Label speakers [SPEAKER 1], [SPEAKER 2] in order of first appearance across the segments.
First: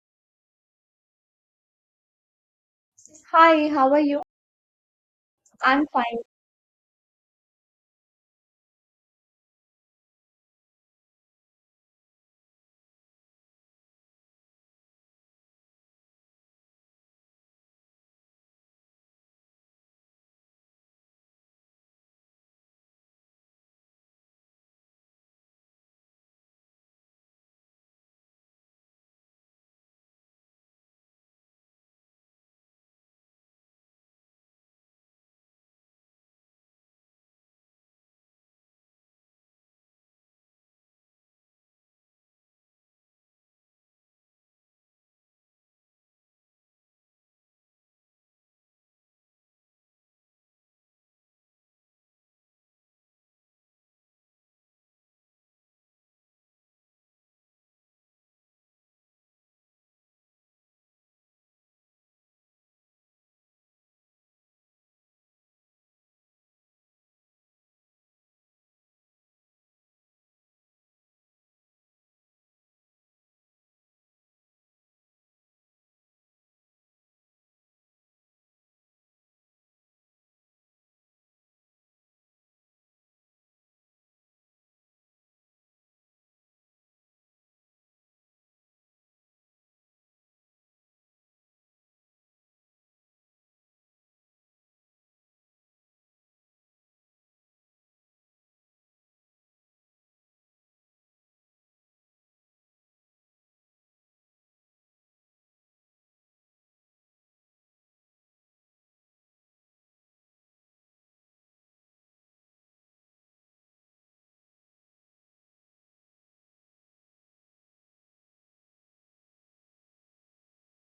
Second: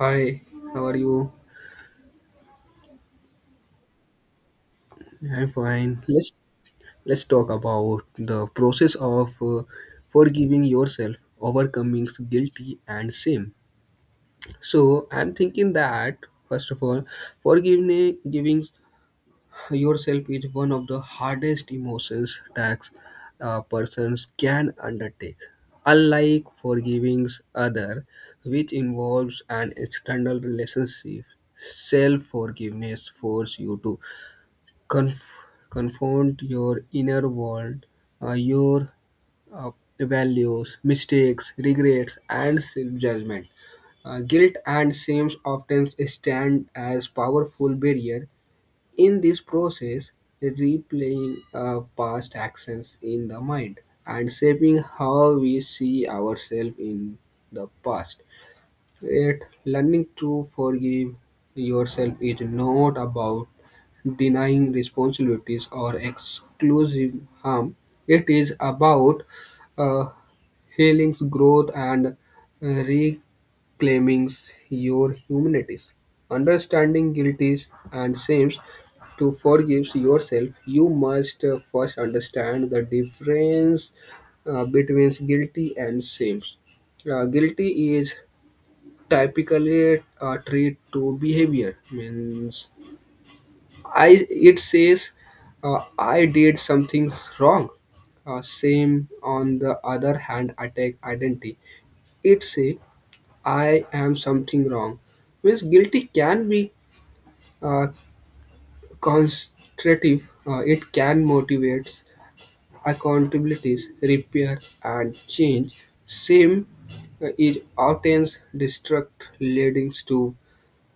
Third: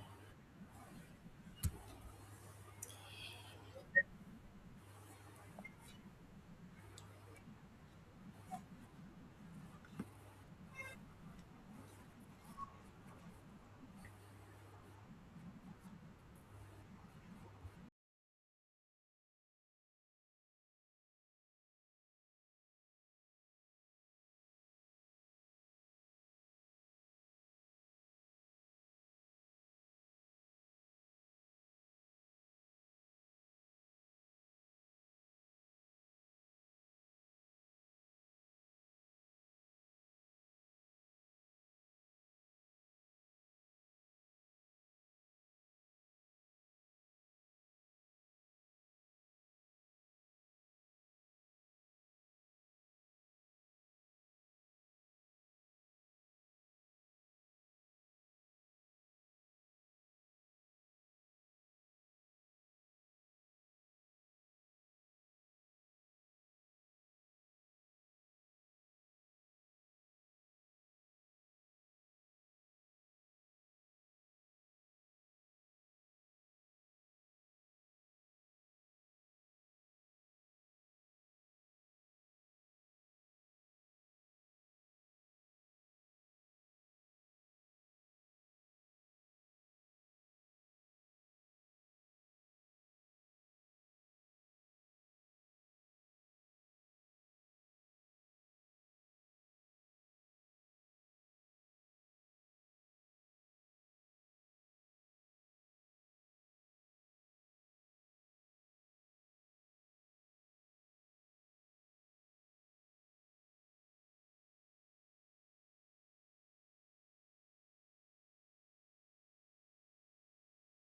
[SPEAKER 1] Hi, how are you?
[SPEAKER 2] Hi, how are you?
[SPEAKER 1] I'm
[SPEAKER 2] I'm
[SPEAKER 1] fine.
[SPEAKER 2] fine.
[SPEAKER 1] Let's talk about the process of forgiving yourself, overcoming guilty and shame. So I'm thinking that first of all, forgiving giving yourself is one of the hardest emotions tasks a persons can undertake. Unlike forgiving other, which involves an external relationship, self-forgiveness forces you to confront your inner world, your uh, values, mistakes, regrets, and self-judgment. Guilt and shame often stand as powerful barrier in this process, replaying past actions in the mind and shaping how we see ourselves in the past. Yet, learning to forgive yourself is not about denying responsibilities or exclusive harm. It is about uh, healing, growth, and uh, reclaiming your humanities. Understanding guilties and sins to forgive yourself, you must first understand the difference between guilty and sins. Guilty is typically treat to behavior means I it says I did something wrong, same on the other hand attack identity it say I am something wrong means guilty can be uh, constructive, it can motivate accountabilities, repair, and change. Same is often destruct leading to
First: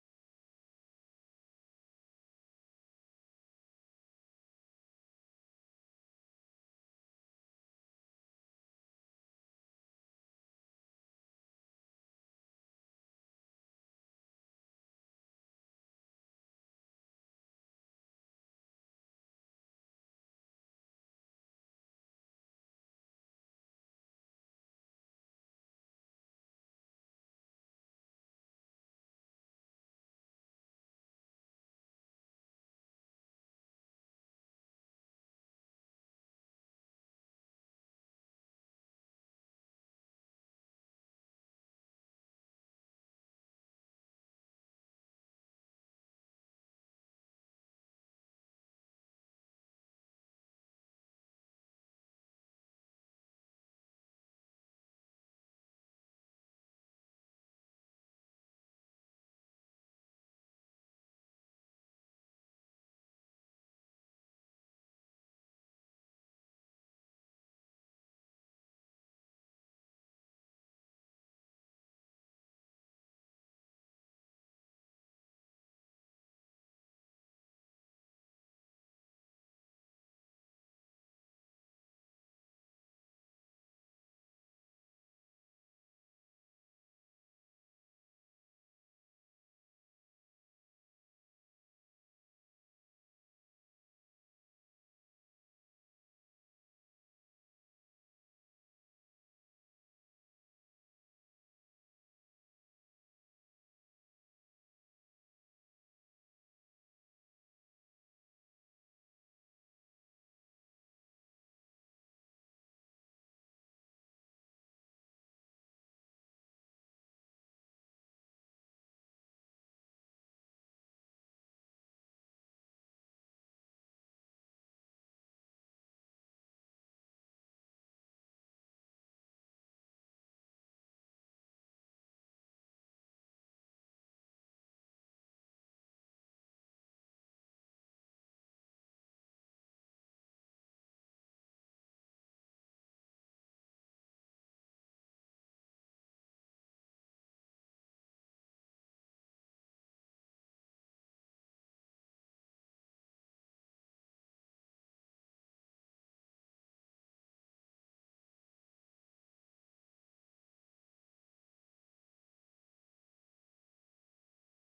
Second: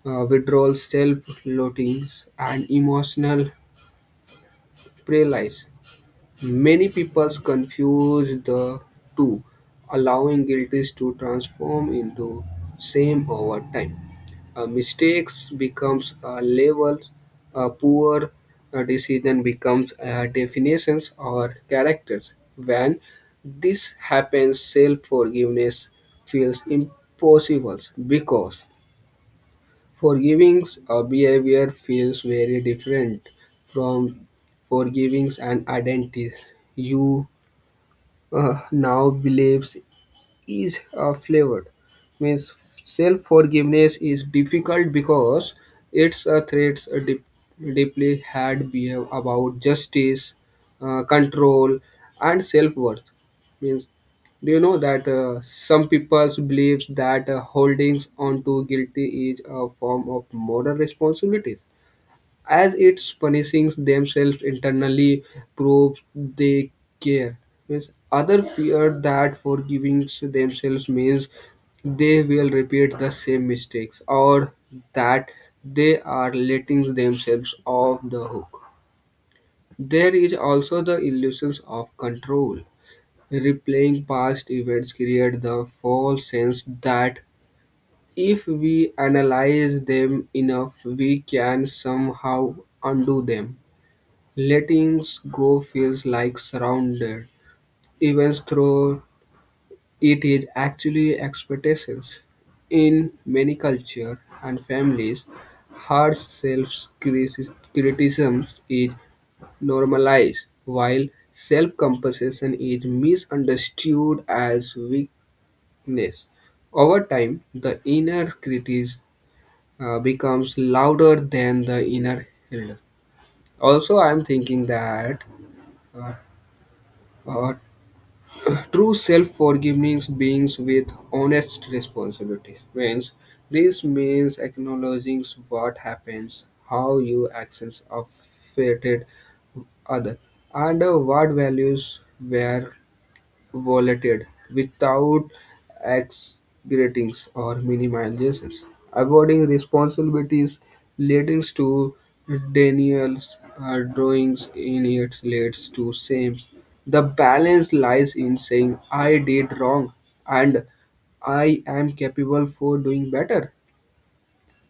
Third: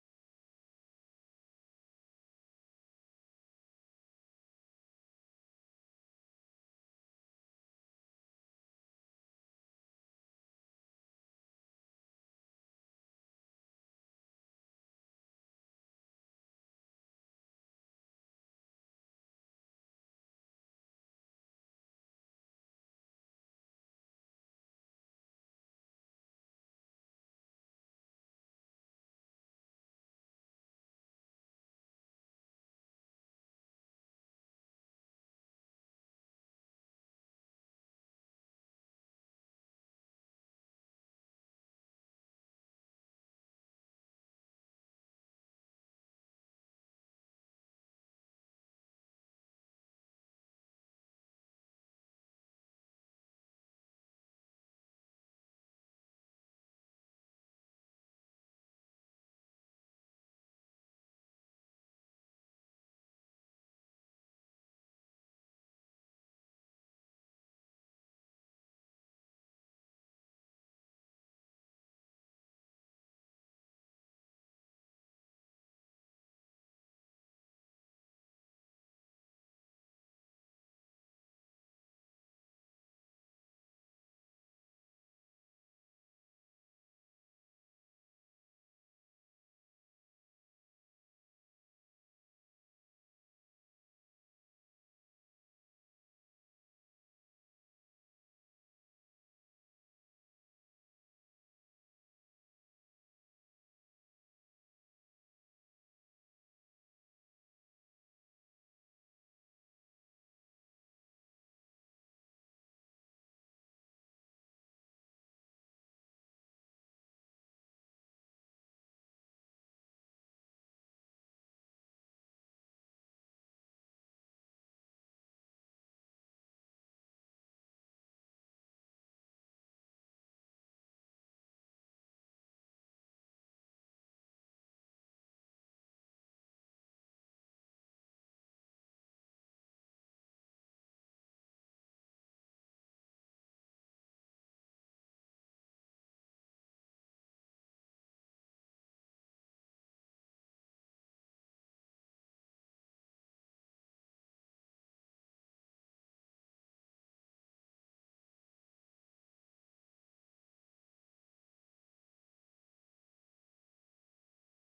[SPEAKER 1] withdrawal, self loathing, and emotional paralysis. Many people confuse the two, allowing guilties to transform into shame over time. Mistakes becomes a label, a poor decision becomes definitions or characters. When this happens, self-forgiveness feels impossible because forgiving a behavior feels very different from forgiving an identity you now believes is flavored. Means self forgiveness is difficult because it's a threats a deep, deeply had behave about justice, control, and self worth. Means do you know that some people believes that holdings on to guilty is a form of moral responsibility, as it's punishing themselves internally proves they care? Means other fear that forgiving themselves means they will repeat the same mistakes or that they are letting themselves off the hook. There is also the illusions of control. Replaying past events create the false sense that if we analyze them enough, we can somehow undo them. Letting go feels like surrender, even though it is actually expectations. In many cultures and families, harsh self-criticism is normalized, while self-compassion is misunderstood as weakness. Over time, the inner critic becomes louder than the inner healer. Also, I'm thinking that uh, uh, true self-forgiveness begins with honest responsibility. Means this means acknowledging what happens, how your actions affected other, and what values were volatility without exaggerating or minimizing. Avoiding responsibilities leads to denials, drawings in it leads to same. The balance lies in saying I did wrong and I am capable for doing better.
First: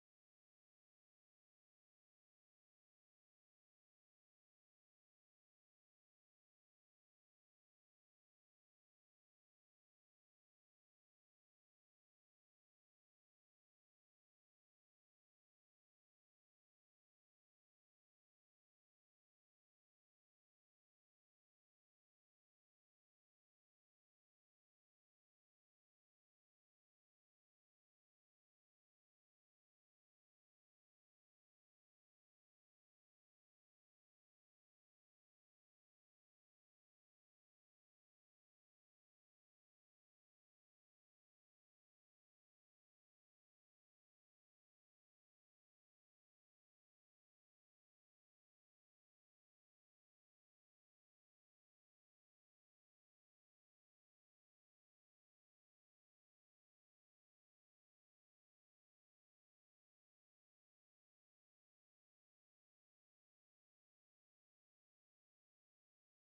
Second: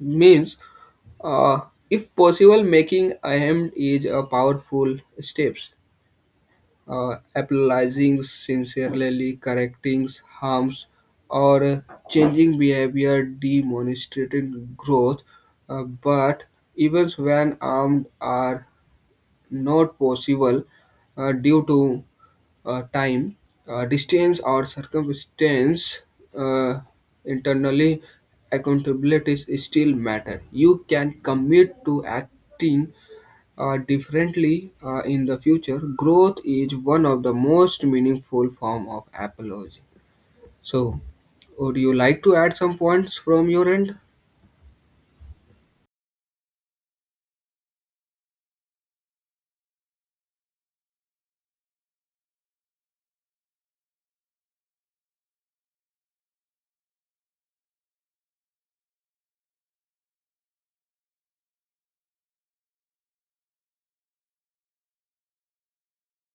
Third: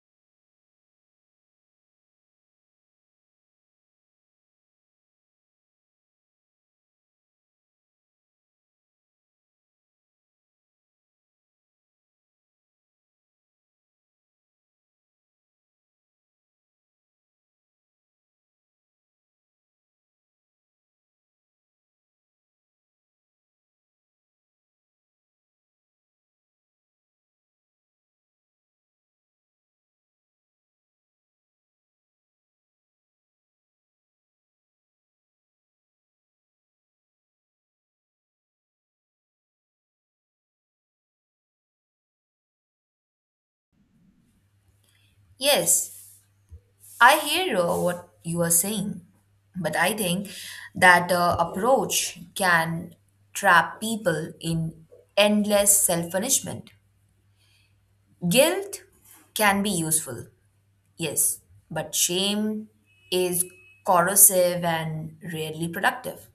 [SPEAKER 1] Means uh, if possible, making ahem is a powerful step, apologizing, sincerely correcting harms, or changing behavior demonstrating growth. But events when armed are not possible due to time, distance, or circumstance, uh, internally accountability is still matter. You can commit to acting differently in the future, growth is one of the most meaningful form of apology. So, would you like to add some points from your end?
[SPEAKER 3] Yes, I hear what you are saying, but I think that approach can trap people in endless self punishment. Guilt can be useful, yes, but shame is corrosive and rarely productive.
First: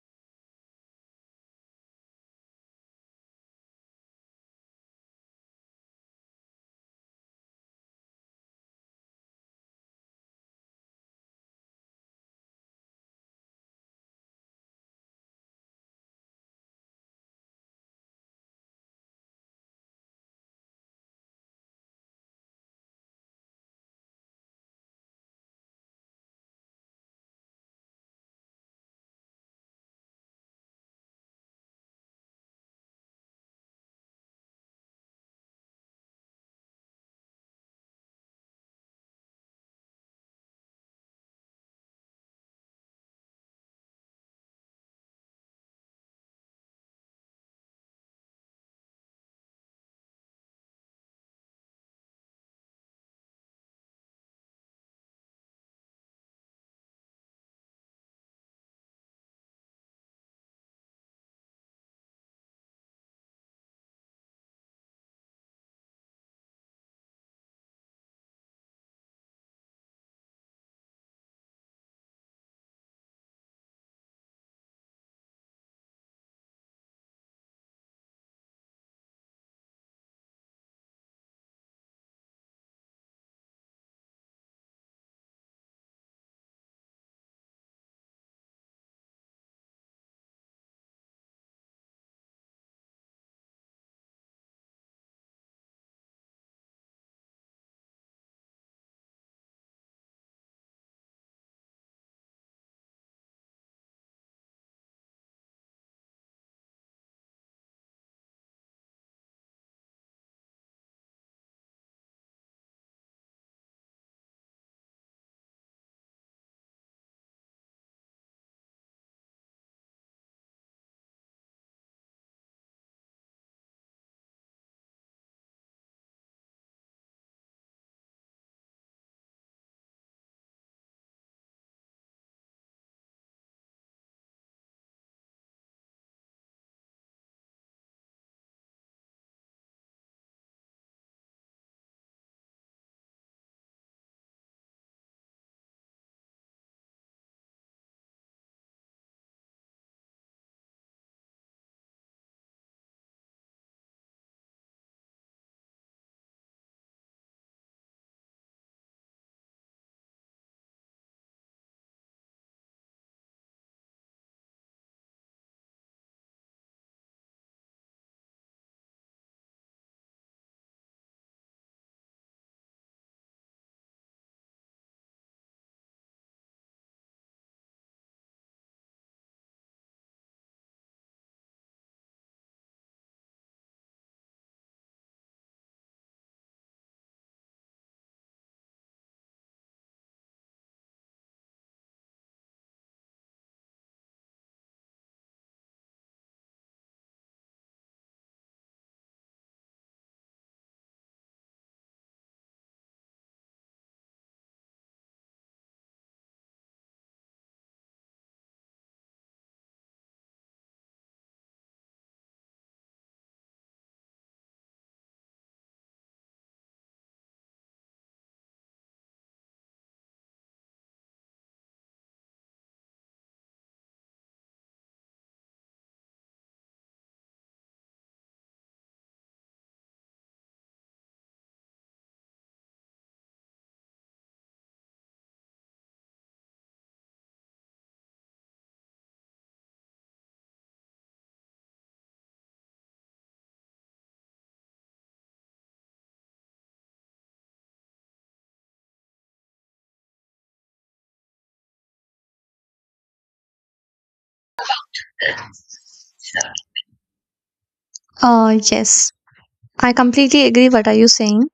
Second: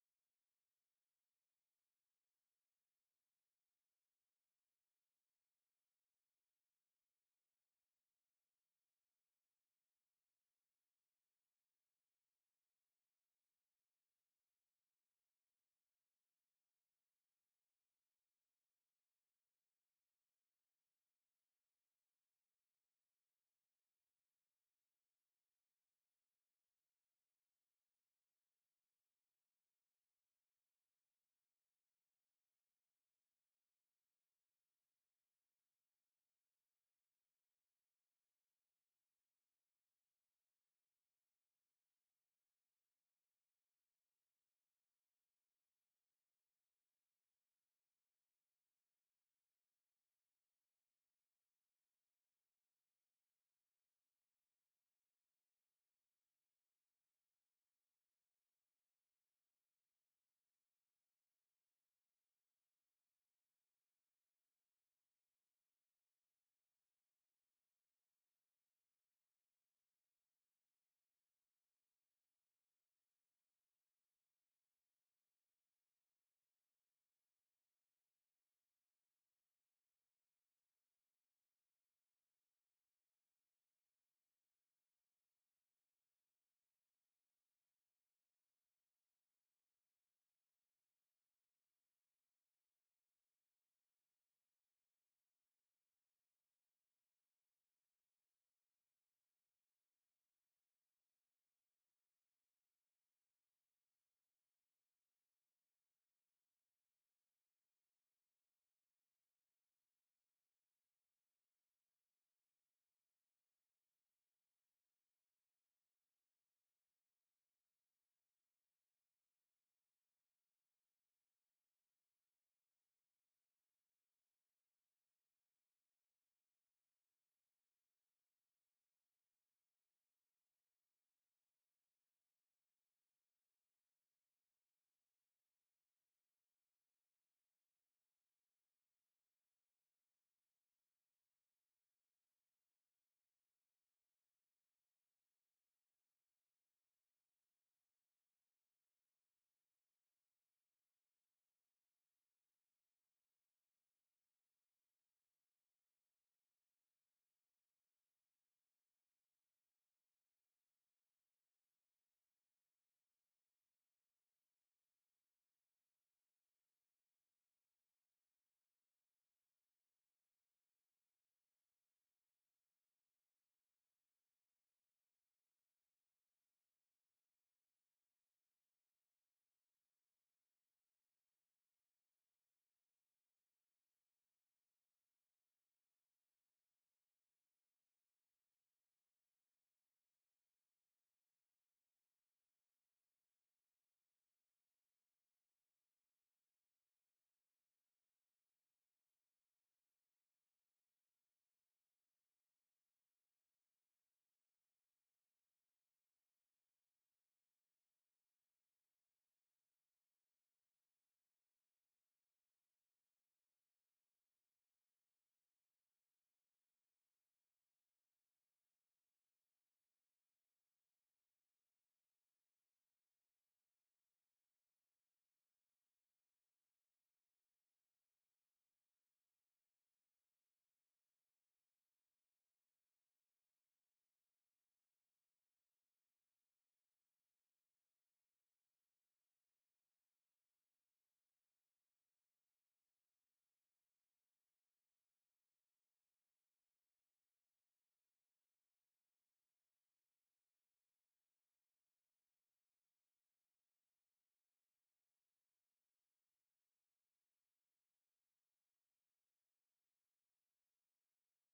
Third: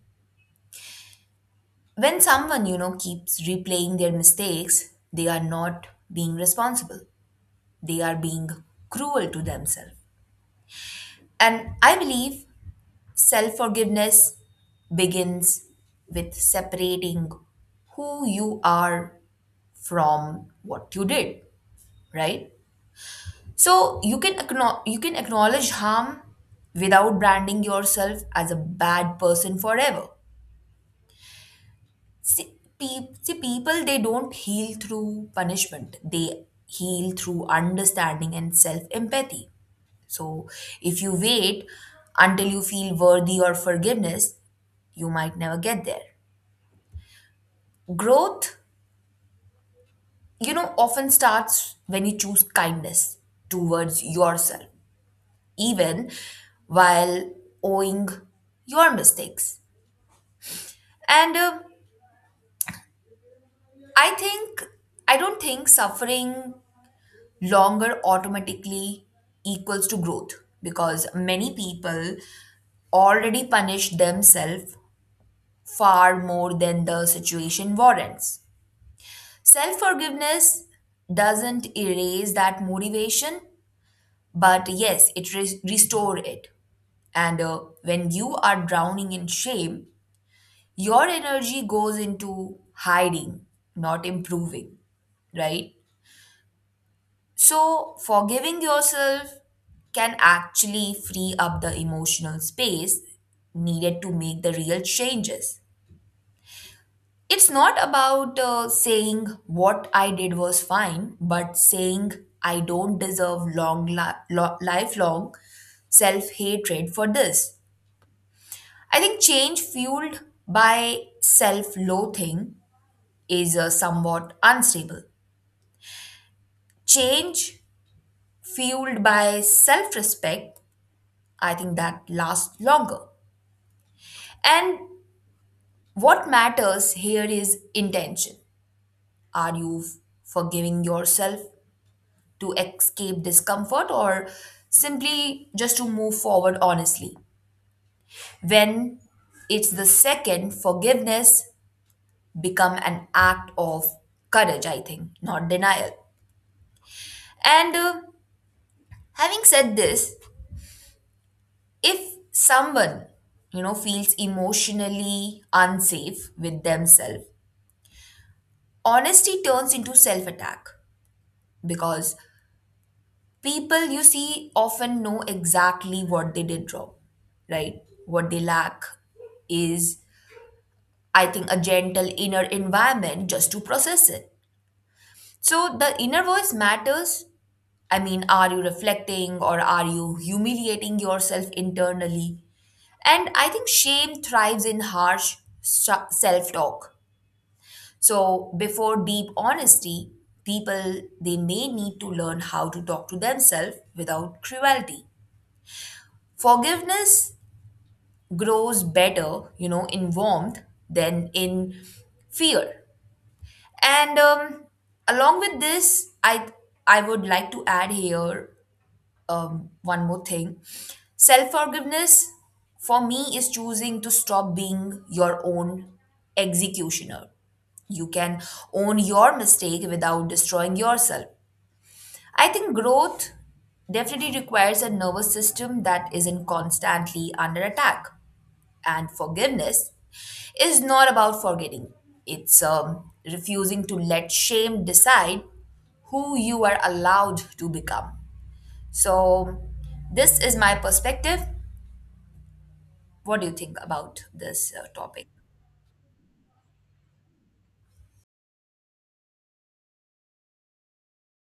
[SPEAKER 3] When someone, keeps replaying their mistakes, they are not being responsible, they are being cruel to themselves. And I believe self forgiveness begins with separating who you are from what you did, right? So you can you can acknowledge harm without branding yourself as a bad person forever. See, see, people they don't heal through punishment. They heal through understanding and self empathy. So if you wait until you feel worthy or forgiveness, you might never get there. Growth, often starts when you choose kindness towards yourself, even while owing your mistakes. And I think, I don't think suffering longer automatically equals to growth because many people already punish themselves far more than the situation warrants. Self forgiveness doesn't erase that motivation, but yes, it restore it. And when you are drowning in shame, your energy goes into hiding, not improving, right? So forgiving yourself can actually free up the emotional space needed to make the real changes. It's not about saying what I did was fine, but saying I don't deserve long lifelong self hatred for this. I think change fueled by self loathing is somewhat unstable. Change fueled by self respect, I think that lasts longer. And what matters here is intention. Are you forgiving yourself to escape discomfort or simply just to move forward honestly? When it's the second, forgiveness become an act of courage, I think, not denial. And having said this, if someone, feels emotionally unsafe with themselves, honesty turns into self attack because people you see often know exactly what they did wrong, right? What they lack is, I think, a gentle inner environment just to process it. So the inner voice matters. I mean, are you reflecting or are you humiliating yourself internally? And I think shame thrives in harsh self talk. So, before deep honesty, people they may need to learn how to talk to themselves without cruelty. Forgiveness grows better, in warmth than in fear. And along with this, I would like to add here one more thing. Self forgiveness for me is choosing to stop being your own executioner. You can own your mistake without destroying yourself. I think growth definitely requires a nervous system that isn't constantly under attack. And forgiveness is not about forgetting, it's refusing to let shame decide who you are allowed to become. So, this is my perspective. What do you think about this topic?
[SPEAKER 2] Yes, I completely agree what are you saying.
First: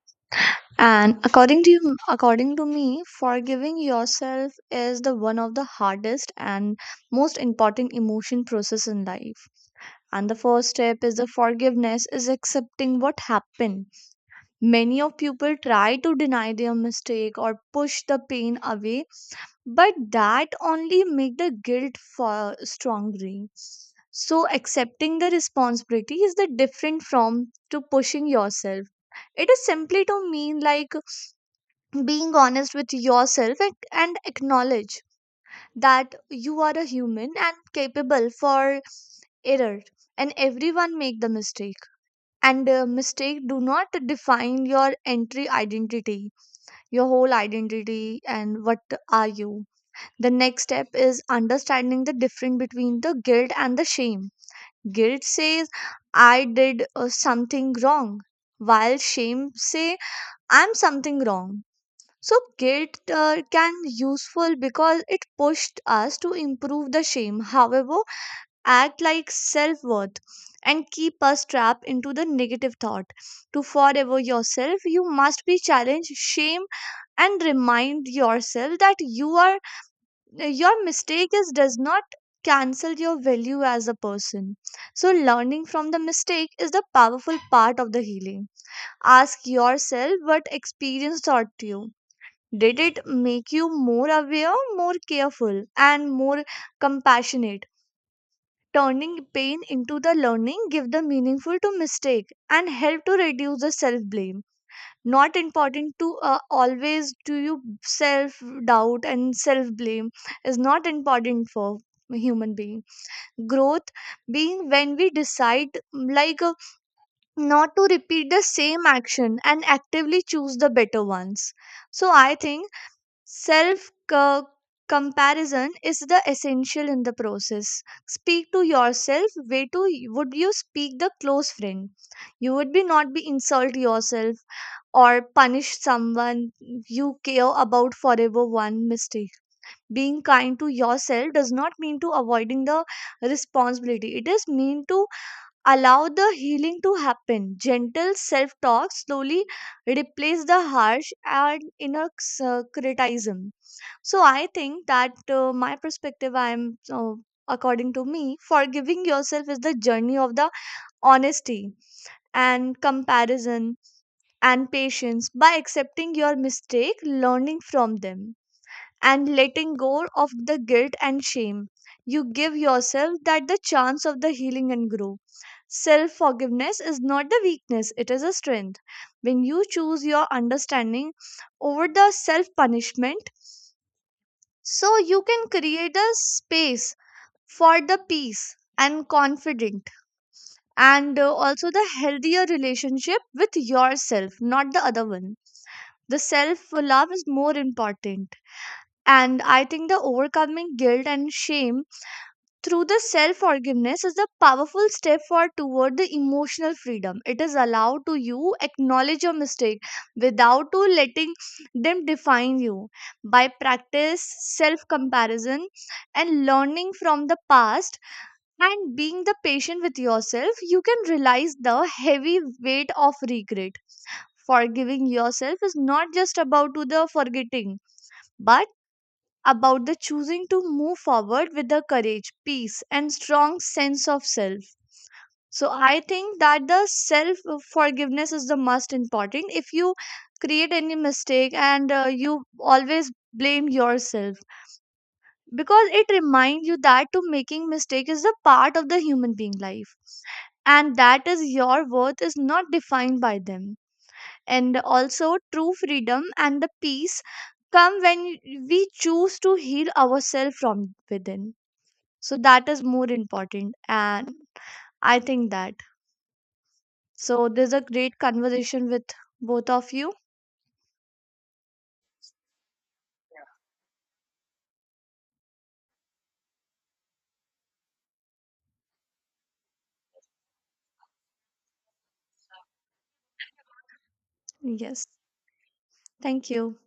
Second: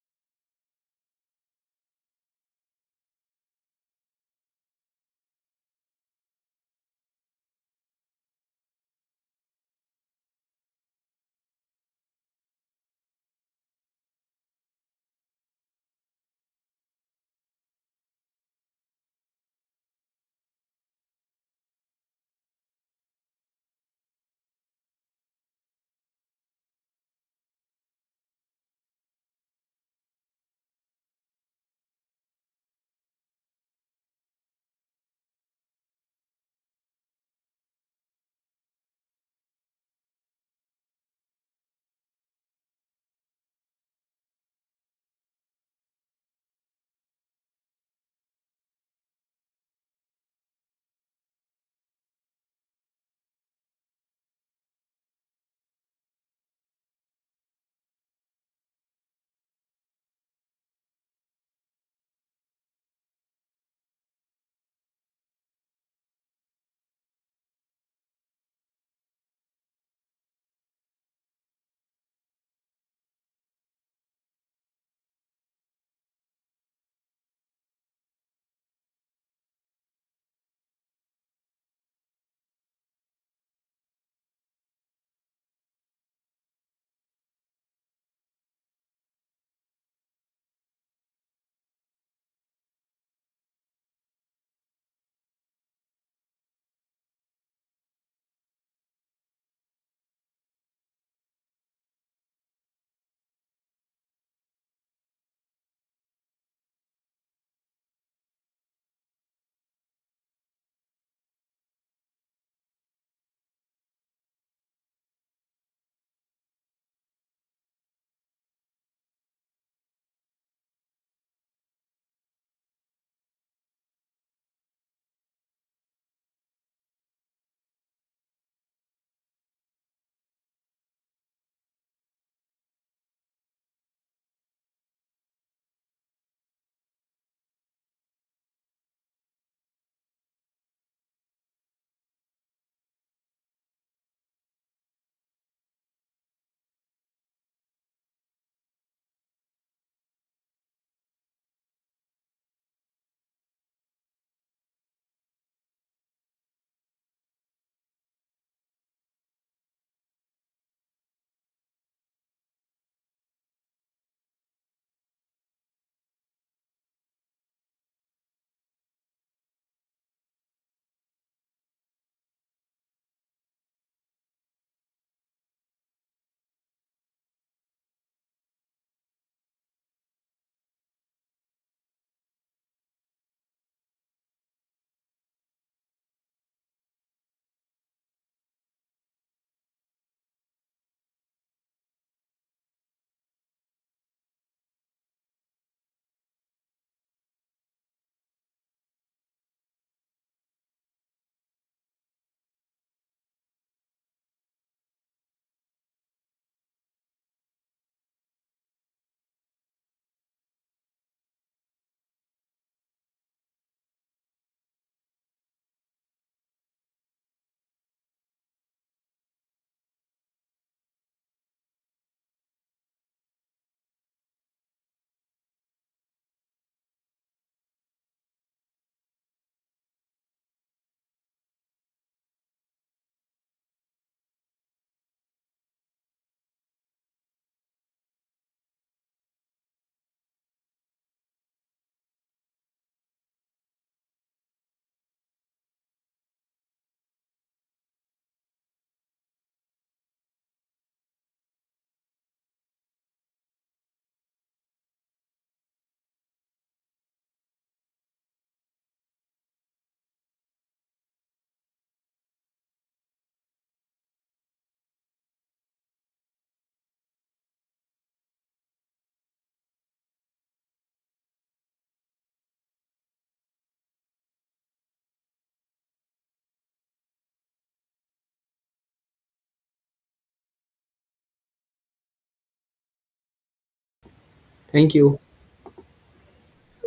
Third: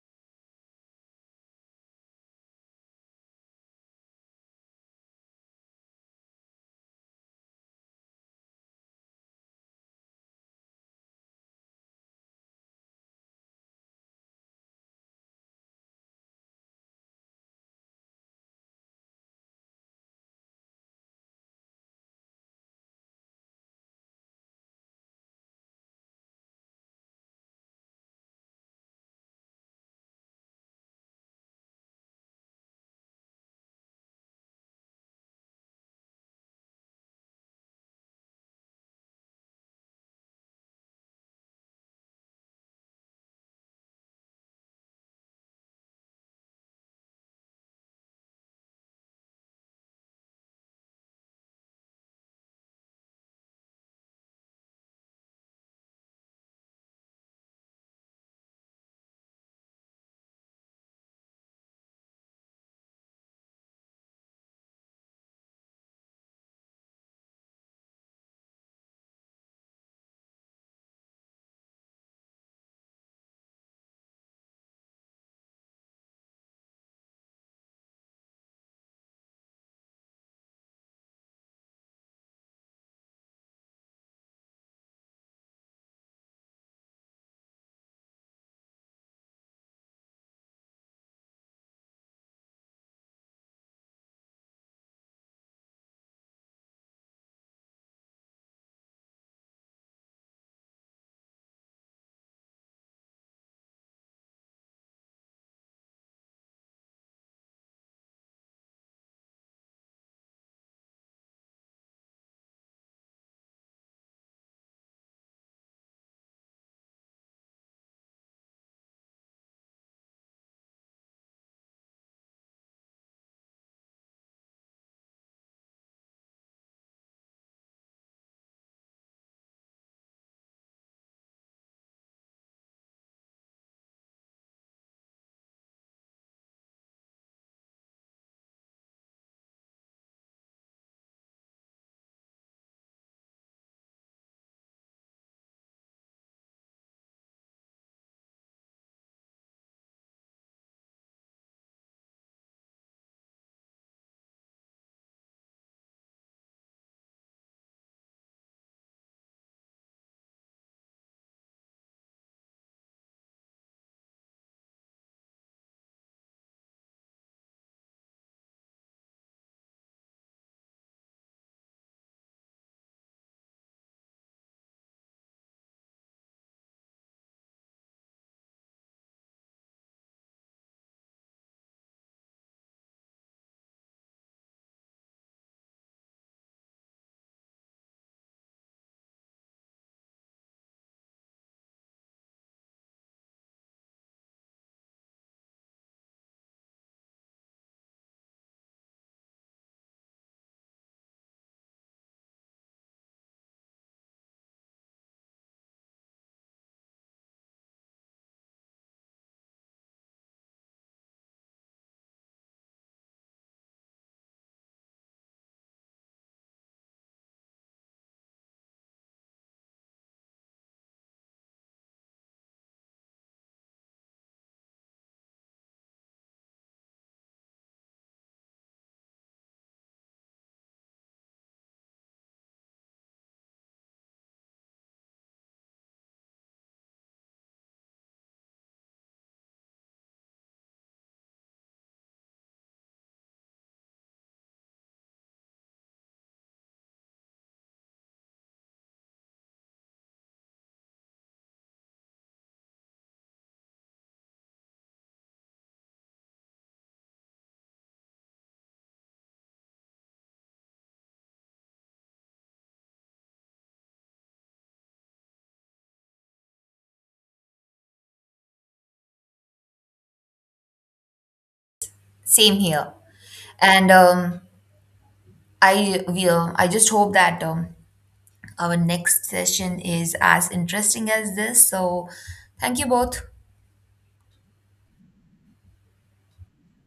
[SPEAKER 2] And according to you, according to me, forgiving yourself is the one of the hardest and most important emotion process in life. And the first step is the forgiveness is accepting what happened. Many of people try to deny their mistake or push the pain away, but that only make the guilt far stronger. So accepting the responsibility is the different from to pushing yourself. It is simply to mean like being honest with yourself and acknowledge that you are a human and capable for error, and everyone make the mistake, and mistake do not define your entry identity, your whole identity and what are you. The next step is understanding the difference between the guilt and the shame. Guilt says I did something wrong, while shame say I'm something wrong. So guilt can useful because it pushed us to improve the shame. However, act like self worth and keep us trapped into the negative thought. To forever yourself, you must be challenged shame and remind yourself that you are your mistake is does not cancel your value as a person. So learning from the mistake is the powerful part of the healing. Ask yourself what experience taught you. Did it make you more aware, more careful, and more compassionate? Turning pain into the learning give the meaningful to mistake and help to reduce the self blame. Not important to always do you self doubt, and self blame is not important for human being growth, being when we decide not to repeat the same action and actively choose the better ones. So I think self comparison is the essential in the process. Speak to yourself way to would you speak the close friend. You would be not be insult yourself or punish someone you care about forever one mistake. Being kind to yourself does not mean to avoiding the responsibility. It is mean to allow the healing to happen. Gentle self talk slowly replace the harsh and inner criticism. So I think that my perspective, I am uh, according to me, forgiving yourself is the journey of the honesty and comparison and patience. By accepting your mistake, learning from them, and letting go of the guilt and shame, you give yourself that the chance of the healing and grow. Self forgiveness is not the weakness, it is a strength. When you choose your understanding over the self punishment, so you can create a space for the peace and confident, and also the healthier relationship with yourself, not the other one. The self love is more important, and I think the overcoming guilt and shame through the self forgiveness is a powerful step forward toward the emotional freedom. It is allowed to you acknowledge your mistake without to letting them define you. By practice self comparison and learning from the past and being the patient with yourself, you can realize the heavy weight of regret. Forgiving yourself is not just about to the forgetting, but about the choosing to move forward with the courage, peace, and strong sense of self. So I think that the self forgiveness is the most important. If you create any mistake and you always blame yourself, because it reminds you that to making mistake is the part of the human being life, and that is your worth is not defined by them. And also, true freedom and the peace come when we choose to heal ourselves from within. So, that is more important. And I think that. So, there's a great conversation with both of you.
[SPEAKER 3] Same here. And I will. I just hope that our next session is as interesting as this. So, thank you both.
[SPEAKER 1] Thank
[SPEAKER 2] Yes.
[SPEAKER 1] you.
[SPEAKER 2] Thank you.